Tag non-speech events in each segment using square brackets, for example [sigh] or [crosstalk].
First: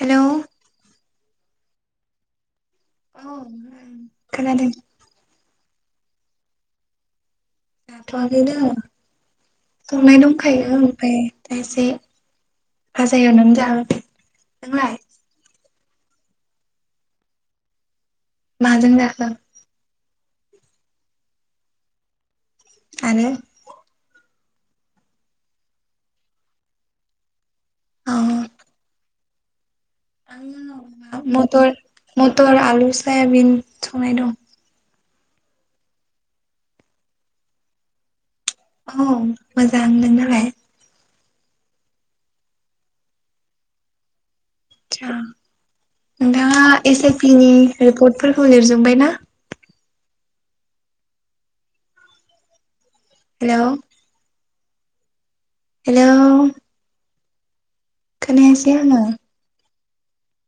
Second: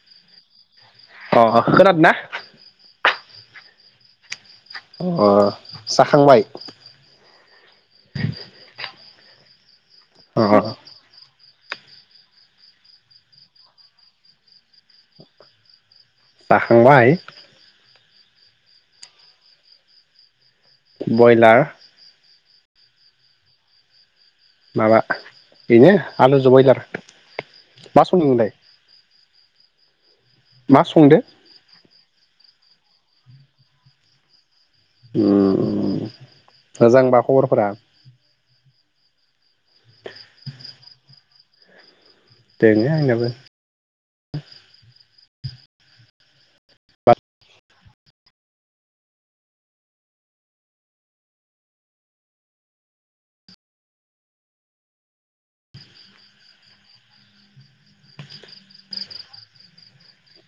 हेल' अ' खोनादों ना [inaudible] अ' जाखांबाय जाथ' आखैनो संनाय अ दंखायो ओमफ्राय दा एसे भाजा एवनानै जागोन नोंलाय? जाखांबाय माजों जाखो? बयलार आरो माबा बेनो आलु जों बयलार मा अ संदों नोंलाय? आङो मा मटर मटर आलु सयाबिन संनाय दं ओम मोजांबा खबरफोरा औ मोजां नोंनालाय? दोङो आंनियाबो। आदसा नोंथाङा एस ए पि नि रिपर्टफोरखौ लिरजोबबाय ना? हेल' हेल' खोनायासै आङो।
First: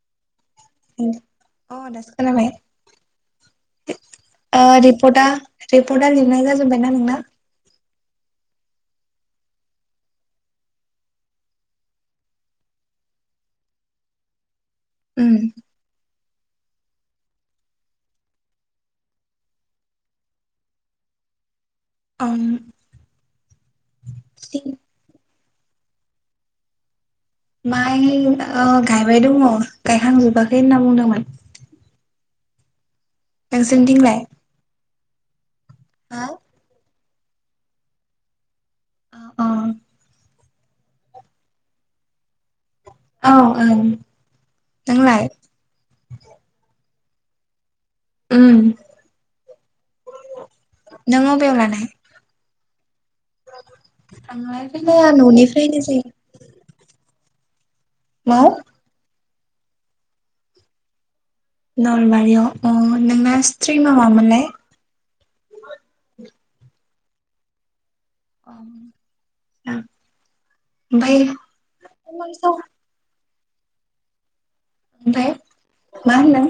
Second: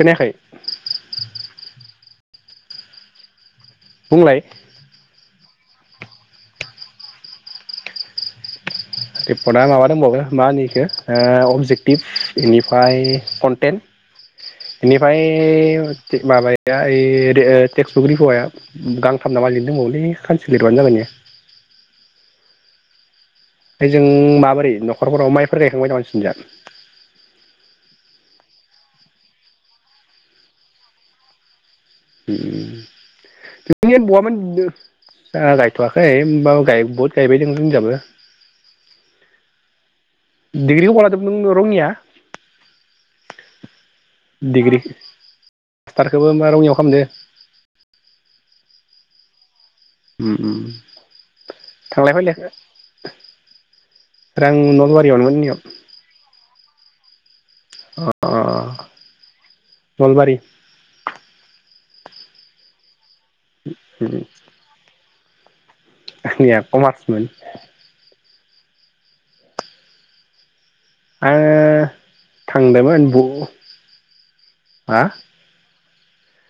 खोनायाखै। ओम अ दासो खोनाबाय। बुंलाय ओ रिपर्टआ रिपर्टआ लिरनाय जाजोबबायना नोंना? रिपर्टआ माबा दंबावो मा होनो इखो ओ अबजेक्टिभ बेनिफ्राय कन्टेन बेनिफ्राय उम माबाया ओइ टेक्स' [unintelligible] गांथाम ना मा लिरनो दोंबावोलै सानसे लिरबानो जागोन इयो। आं ओजों माबोरै नखरफोराव माइ फोर गायखांबाय नामा नोंसिनिजा? माइ ओ गायबाय दङ गायखांजोबाखै होनना बुंदोंमोन। ओम [unintelligible] नोंसोरनिथिंलाय जोङा गाय थ'वाखै हो ओमबाबो गायबुद। गायबाय दों जोंनिजाबो ओ अ दिडिग्रिखौ बहा लादोंमोन नों रंङिया? औ ओं डिग्रि नोंलाय? मास्टारखौबो ओमबा रङियाव खामदो? ओम ओम ओम अबेयाव लानाय थांलाय फैलाया आं आंलाय जोंना नलबारियावनो [unintelligible] न'निफ्रायनो मा? नलबारि। नलबारियाव अ नोंना स्त्रिमा मामोनलाय? आंनिया कमार्समोन। [unintelligible] आङो कमार्सआव। थांदोंमोन बु हा ओमफ्राय मा होनदों?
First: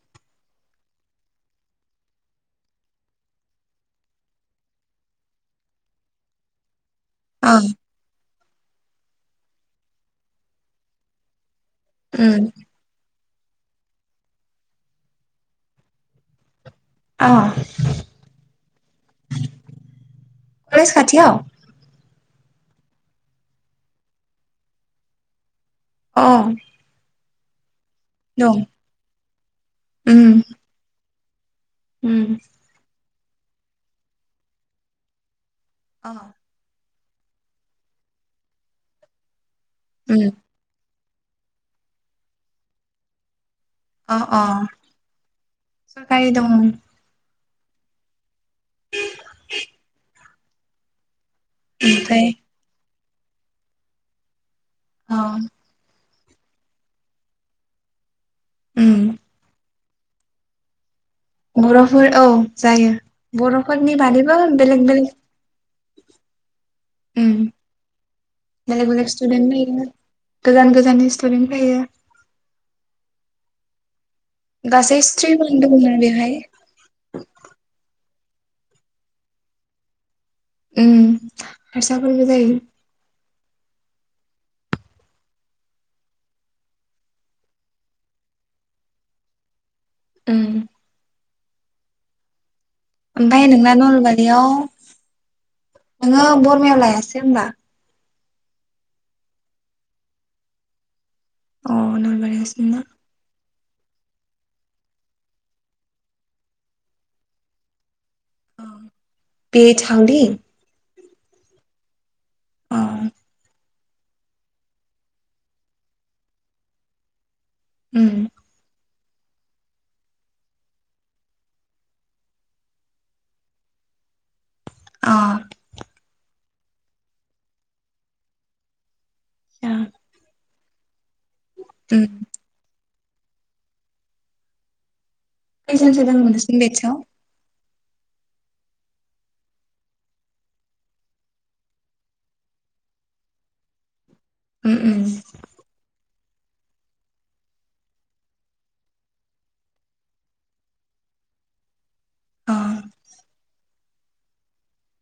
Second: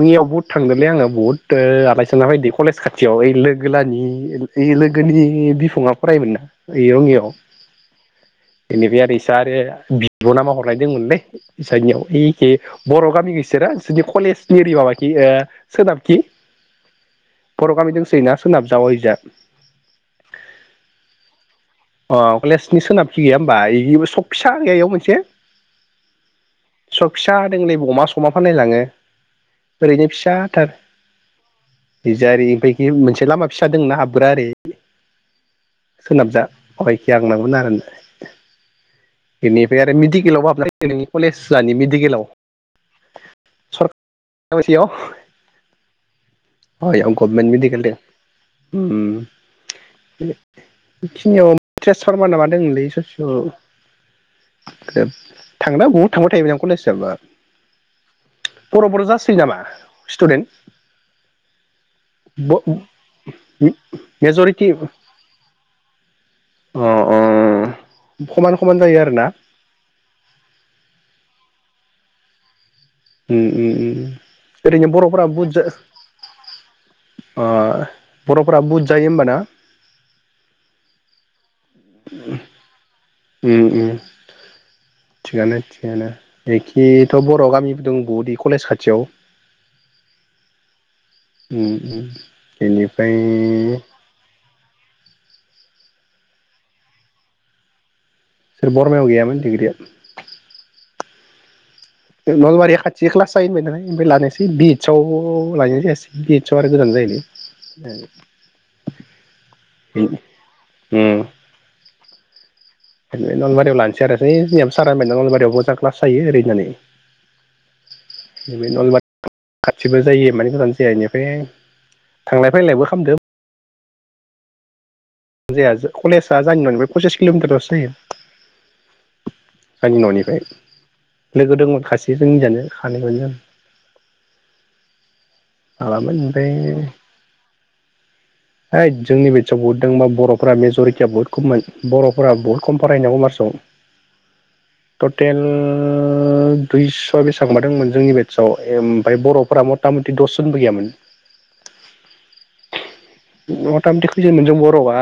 रङियाव बुहुद थाङोलै आङो बुहुद ओ आलासिजाना फैदो आङो कलेज खाथियाव ओइ लोगोलानि ओइ लोगोनि बिफङा फरायोमोन ना। इयाव रंङियाव। अ बेनिफ्राय आरो इसा आरो बिब ना मा हरनाय दोंमोनलै। बिसानियाव उम ओइखि बर' गामि बिसोरा जुदि कलेजनि ओरि माबाखि सोनाबखि अ बर' गामि दंसोयो ना सोनाब जा अयजा कलेज खाथियाव अह कलेजनि सोनाबथि गैया ओमबा ओइ सक फिसा इयाव मोनसे औ सक फिसा दंलै अमा समा फानलायलाङो ओरैनो उम फिसा थार उम बिजारि बैखि मोनसे लामा फिसा दंना हाबग्रा ओरै अ सोनाबजा अ इखि हाबनांगोन आरो न बेनिफ्राय आरो उम मेडिकेलावबो हाबबाय बे नोंनि कलेज जानि मेडिकेलाव सरकारियाव ओमफाय दङ हावायाव गभमेन्ट मिदिकेल दङ उम [unintelligible] खिनियाव तेसपर्मा ओमफ्राय ना मा दंमोनलै ससे ओह अ थांना बहुत थांबाय थायो आं बे कलेजावबा बर' उम बर' जासोयो नामा स्टुडेन्ट बर'फोर औ जायो बर'फोरनि बादैबो मेजरिटि बेलेग बेलेग अ अ उम खमान खमान बेलेग जायो बेलेग आरोना स्टुदेन्ट फैयो गोजान गोजाननि स्टुदेन्ट फैयो। उम उम उम। ओरैनो गासै बर'फोरा स्ट्रिम बुथजा दंमोन बेवहाय ओह। बर'फोरा बुदजायो होमबाना? उम। हारसाफोरबो जायो। उम उम थिगानो थिगानो एखेथ' बर' गामिबो दं बदि कलेज खाथियाव। उम। उम उम। बेनिफ्राय ओमफाय नोंना नलबारियाव। नोङो बरमायाव लायासै होनबा? सोर बरमायाव गैयामोन दिग्रिया। अ नलबारियावसो नलबारिया ना खाथि खाल्स बिदि होनबाय ओमफाय लानायसै बि इडसआव लानाय जायासै बि इडस आव आरो गोजान जायोलै। औ बे थांदि ओम। [unintelligible] नलबारियाव लानोसै आरो जोंनियाबो सारा होनबाय नलबारियावबो मोजां क्लास जायो ओरै होननानै। उम [unintelligible] खाथिबो जायो मानि गोजान जाया ओमफाय थांलाय फैलायबो खालामदो। अ आतसा जाया जा कलेज आ जाहानि न'निफ्राय फनसास किल'मिटारलसो जायो। आंनि न'निफ्राय। लोगो दंमोन उम खासे जोंनिजानो [unintelligible] बेसांसो माबामोन दङ ओमफ्राय नोंसिनि बेदसआव? हैद जोंनि बेटसआव बहुद दंबा बर'फोरा मेज'रिटिया बहुत खममोन बर'फोरा बहुद खम फरायो कमरसआव उम उम टटेल ओ दुइस' बेसेबां दोंमोन जोंनि बेटसआव ओमफ्राय बर'फोरा मथा मथि दसजनबो गैयामोन। अ मथा मथि खैजोन जों बर'आ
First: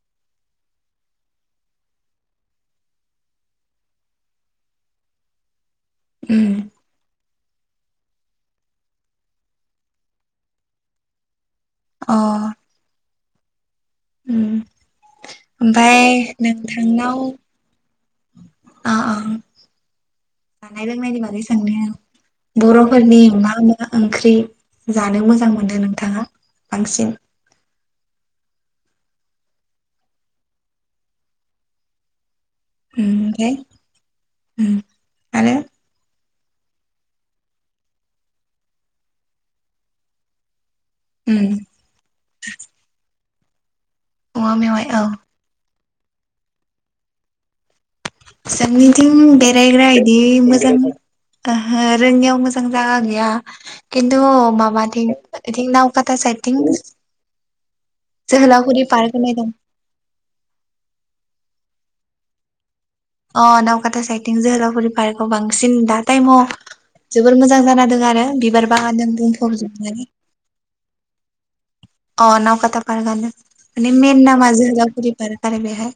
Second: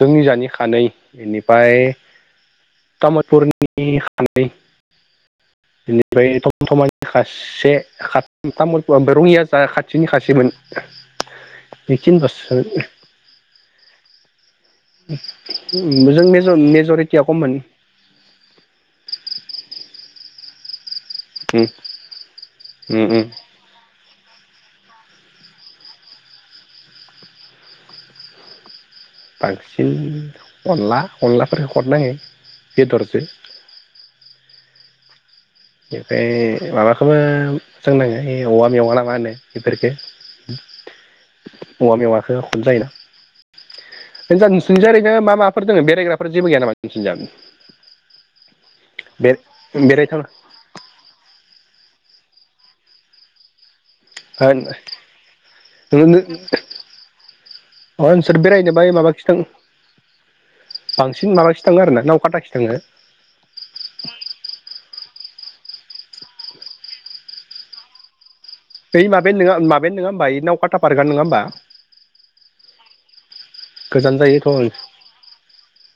जोंनि जानि खानै इनिफ्राय तामुलपुरनि खानै। बेनिफ्राय उम थम थमानि खासे तामुलपुर ओमफ्राय रङिया जा खाथिनि खासेमोन। अ बेखिनिलसो। उम ओमफ्राय जों नोंथांनाव मेज-मेजरिटिया खममोन। रोंनायनि बागै उम सोंनोनाया उम बर'फोरनि उम मा मा ओंख्रि? जानो मोजां मोनो नोंथाङा बांसिन बांसिन अनला अनलाफोरफोरखौ खथनाङो। उम माने बेनिफ्राय माबाखौबो मोजांनाङो औवा मेवा ना मा होनो बेफोरफोरखौ उम औवा मेवखौ खम जायोना औवा मेवाइ नोंसोरनिज औ ओरैनो मा माफोर दोङ बे रायग्रा जेबो गैया नामा नोंसि जा? जोंनिथिं बेरायग्रा इदि बेरायथावना मोजां ओहो रोङियाव मोजां जागा गैया। खिन्थु अ माबाथिं इथिं नावकाता साइदथिं नोंसोर बेरायनो जोहोलावफुरि बाय पार्क माबाखि होनाय थां दं। बांसिन माबाखि थाङो आरोना नावकाटाखि थाङो। अ नावकाथा साइटिं जोहोलाव फुरि फार्कगाव बांसिन दा टाइमाव जोबोर मोजां जाना आरो बि बै माबायानो नोंङा माबायानो नोङा होमबा इ नावकाटा पार्टिआ नङा होमबा अ नावकाता पार्कआनो माने गोजान मेन जायोथ' नामा अ जोहोलावफुरि पार्क आरो बेहाय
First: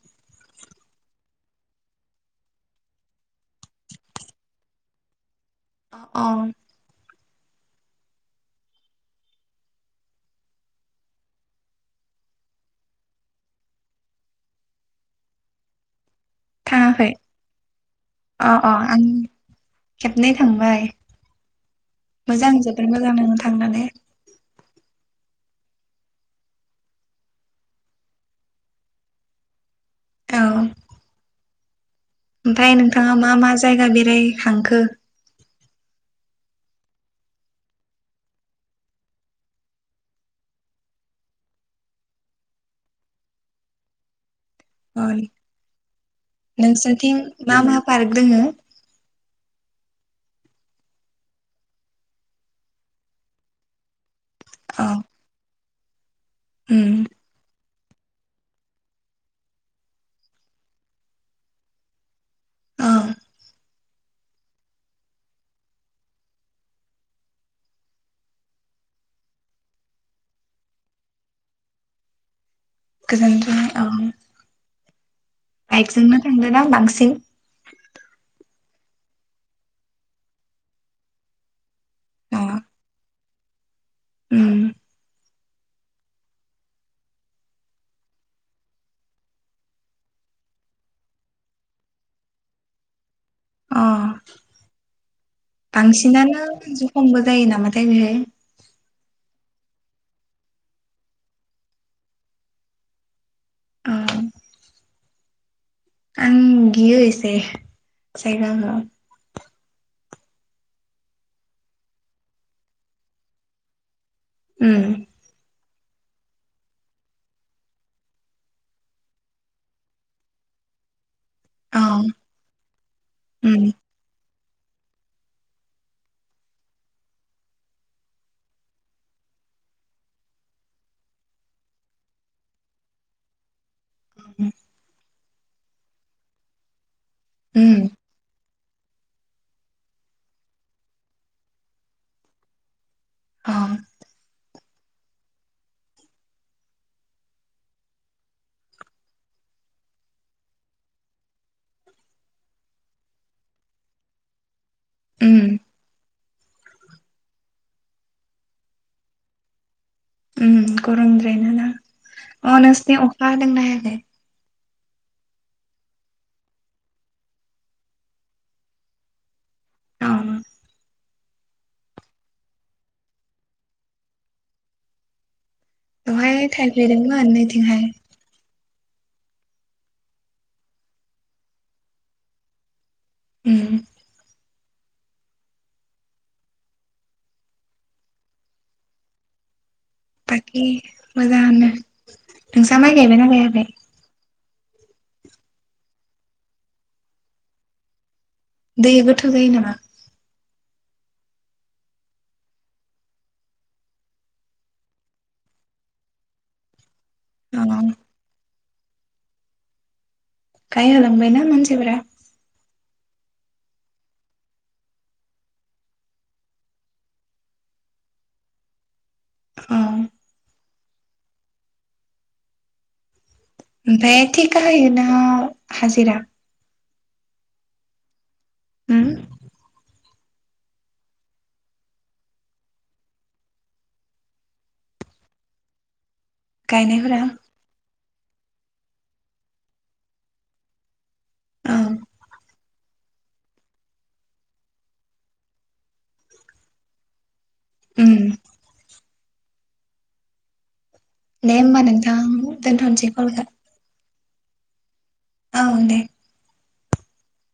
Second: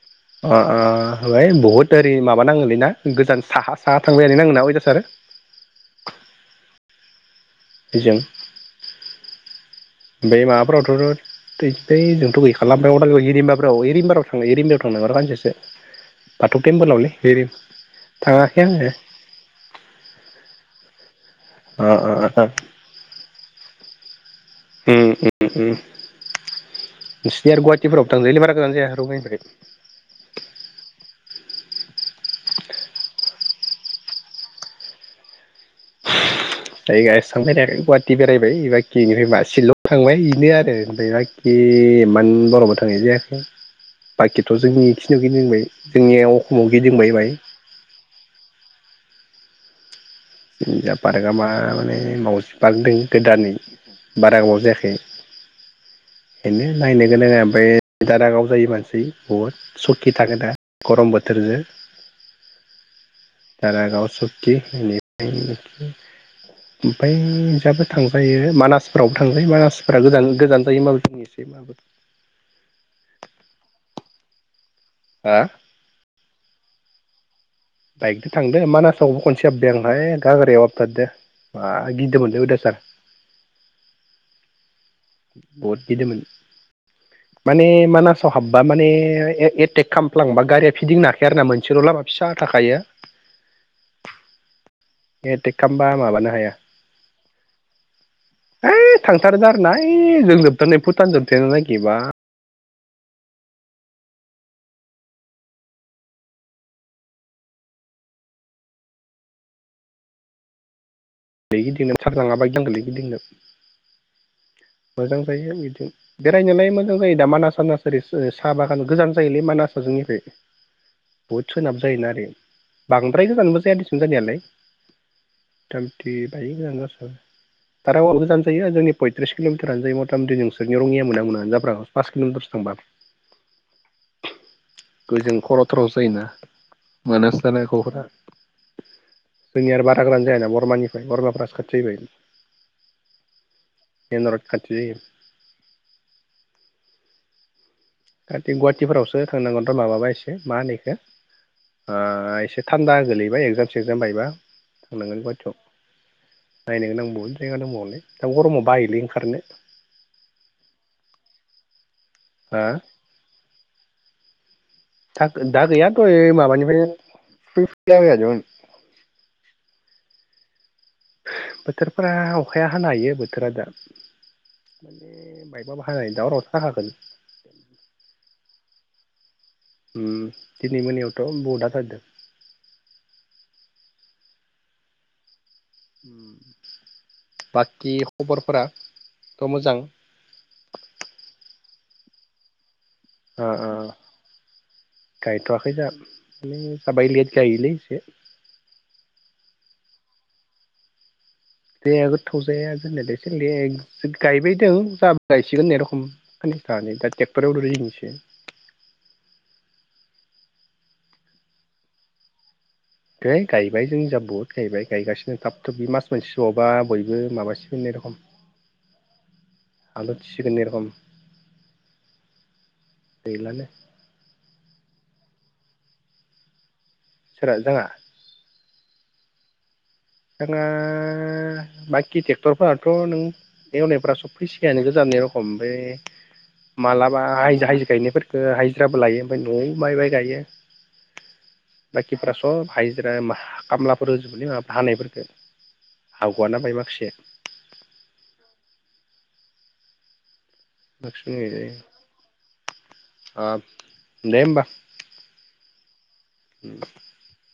अ बहुद ओरै माबा नाङोलै ना गोजान साहा साहा थांबायालै नांङो ना अयदासार अ अ। इजों बे माबाफोरावथ' ओयजों जोंथ' गैखाला ओमफ्राय अदालगुरि हिरिमबारफ्राव हिरिबाराव थां हिरिम्बाराव थांनागो र' खानसेसो। बाथौ थाङाखै टेम्पोलावलै बे अ थाङाखै अ आङो। आं खेबनै थांबाय अ अ अ मोजां जोबोद मोजां नांङो। थांनानै। उम उम उम नोंसिनि आरो गुवाहाटिफोराव थांजायोलै बारा गोजान जाया रंगियानिफ्राय औ। ओमथाय नोंथाङा मा मा जायगा बेरायहांखो? जायगा एसांं बेरायाखै गुवाहाटि बेरायबाय बाखि इनिफ्राय मा सिलंआव थांबाय बेनो आरो ओमफ्राय बाखि इमान बर'बो थांनाय जायाखै बाखि बाखिथ' अ जोंनिखिनियाव गिदिंबाय जोंनिया अखमाव गिदिंबाय नोंसोरथिं बाहाय। मा मा पार्क दोङो जा पार्कआ मा माने मावजि पार्क दं गोदानै बारा गोबाव औ जायाखै। बेनो उम नायनो गोनाङा ओमफ्राय दारागाव जायो मानसि बुहुद सखि थाङो दा गरम बोथोरजो। औ दारागाव सकि इनिफ्राय ओमफ्राय इजाबो थांजायो मानासफोरावबो थांजायो मानासफोरा गोजान जायो माबेखि एसे [inaudible] गोजानजों औ हा बाइकजोंनो थांदोना बां सिन। बाइकजों थांदो मानासावबो खनसे हाबबाय आं हाय गाग्रायाव हाबथारदो बा अ गिदोमोनलै अथदासार। उम बहुद गिदोंमोन माने मानासाव हाबबा माने एटेक खालामफ्लांबा गारिया फिदिंनो हाखाया आरोना मोनसेल' लामा फिसा थाखायो। अ। एटेक खालामबा माबानो बांसिनानो हाया जुखमबो जायो नामाथाय बेहाय। थांथारदो आरोना ओयजों भुटान जोबथारनाय लागि बा। अ आं गियो एसे जायगाखो। उम [unintelligible] मोजां जायो बिदि बेरायनोलाय मोजां जायो दा मानास सानास ओरै साहा बागान गोजान जायोलै मानासाजोंनिफ्राय। बुहुद सोनाब औ जायोना ओरै बांद्राय गोजानबो उम जाया देसुन जानायालाय। [unintelligible] इथि बाहाय गोजान जासाबो दारागावा गोजान जायो जोंनि पयथ्रिस किल'मिटारानो जायो मथा मथि नोंसोरनि रङिया मोनहां मोनहांआमोन जाफ्रामो पास किल'मिटारसो थांबानो ओजों खर' थारावसो जायोना। मानास जानाय [unintelligible] उम जोंनिया आरो बारा गोजान जाया ना बरमानि बरमाफोरासो खाथि जाहैबाय। औ खाथि जायो खाथि गुवाहाटिफोरावसो थांनांगोन र माबाबा एसे मा होनो इखो ओ एसे थान्दा गोलैबाय एगजाम सेक्जाम बायबा थांनांगोन उम गुवाहाटियाव नायनो गोनां बहुत जायगा दंबावोलै दा गरमाव बायोलै ओंखारनो उम गरमद्रायना ना अ हा नोंसिना अखा हादोंना हायाखै [unintelligible] था दा गैया दहाय माबानिफ्रायनो [unintelligible] औ बोथोरफोरा अखाया हानो हायो बोथोरा दा माने मायबा बेवहाय थायफ्रिदोंमोन नैथिंहाय उम दिनै मोनायावथ बहुद हाथारदों उम बाकि खबरफोराथ मोजां बाकि मोजांआनो नों हा माय गायबाय ना ओ गायाखै ओ गायथवाखै जा माने जा बाय लेट गायोलै एसे दैया गोथौ जायो नामा दैया गोथौ जाया जानायालाय एसे लेट गायबायदों जाबो गायसिगोन होननाय रखम खाननैसो थानानै दा टे अ एवदो दिनैसो गाय होलांबायना मानसिफोरा है गायबाय जोंनि जा बहुद गायबाय गायगासिनो थाब थुब बे मास मोनसेसो बावबा बयबो माबासिगोन होननाय रखम अ हाल उथिसिगोन होननाय‌ र खम [inaudible] ओमफाय थिखा होयोना हाजिरा सोरा‌‌ जोंहा उम जोंहा बाखि ट्रेक्टरफोराथ नों एवनायफ सब फैसिगायानो गोजाननि रखम बेफ्राय मालाबा गायनायफोरा आयजो हायजो गायनायफोर हाइजिराबो लायो ओमफ्राय नआव माइ बाइ गायो औ बाखिफोरा सब हाइजिरा होमबा खामलाफोर होजोबोलै माबा हानायफोरखो हागुआना बाय माखासे उम दे होमबा नोथां दोनथनोसै कलखो दे होमबा ओं दे [inaudible]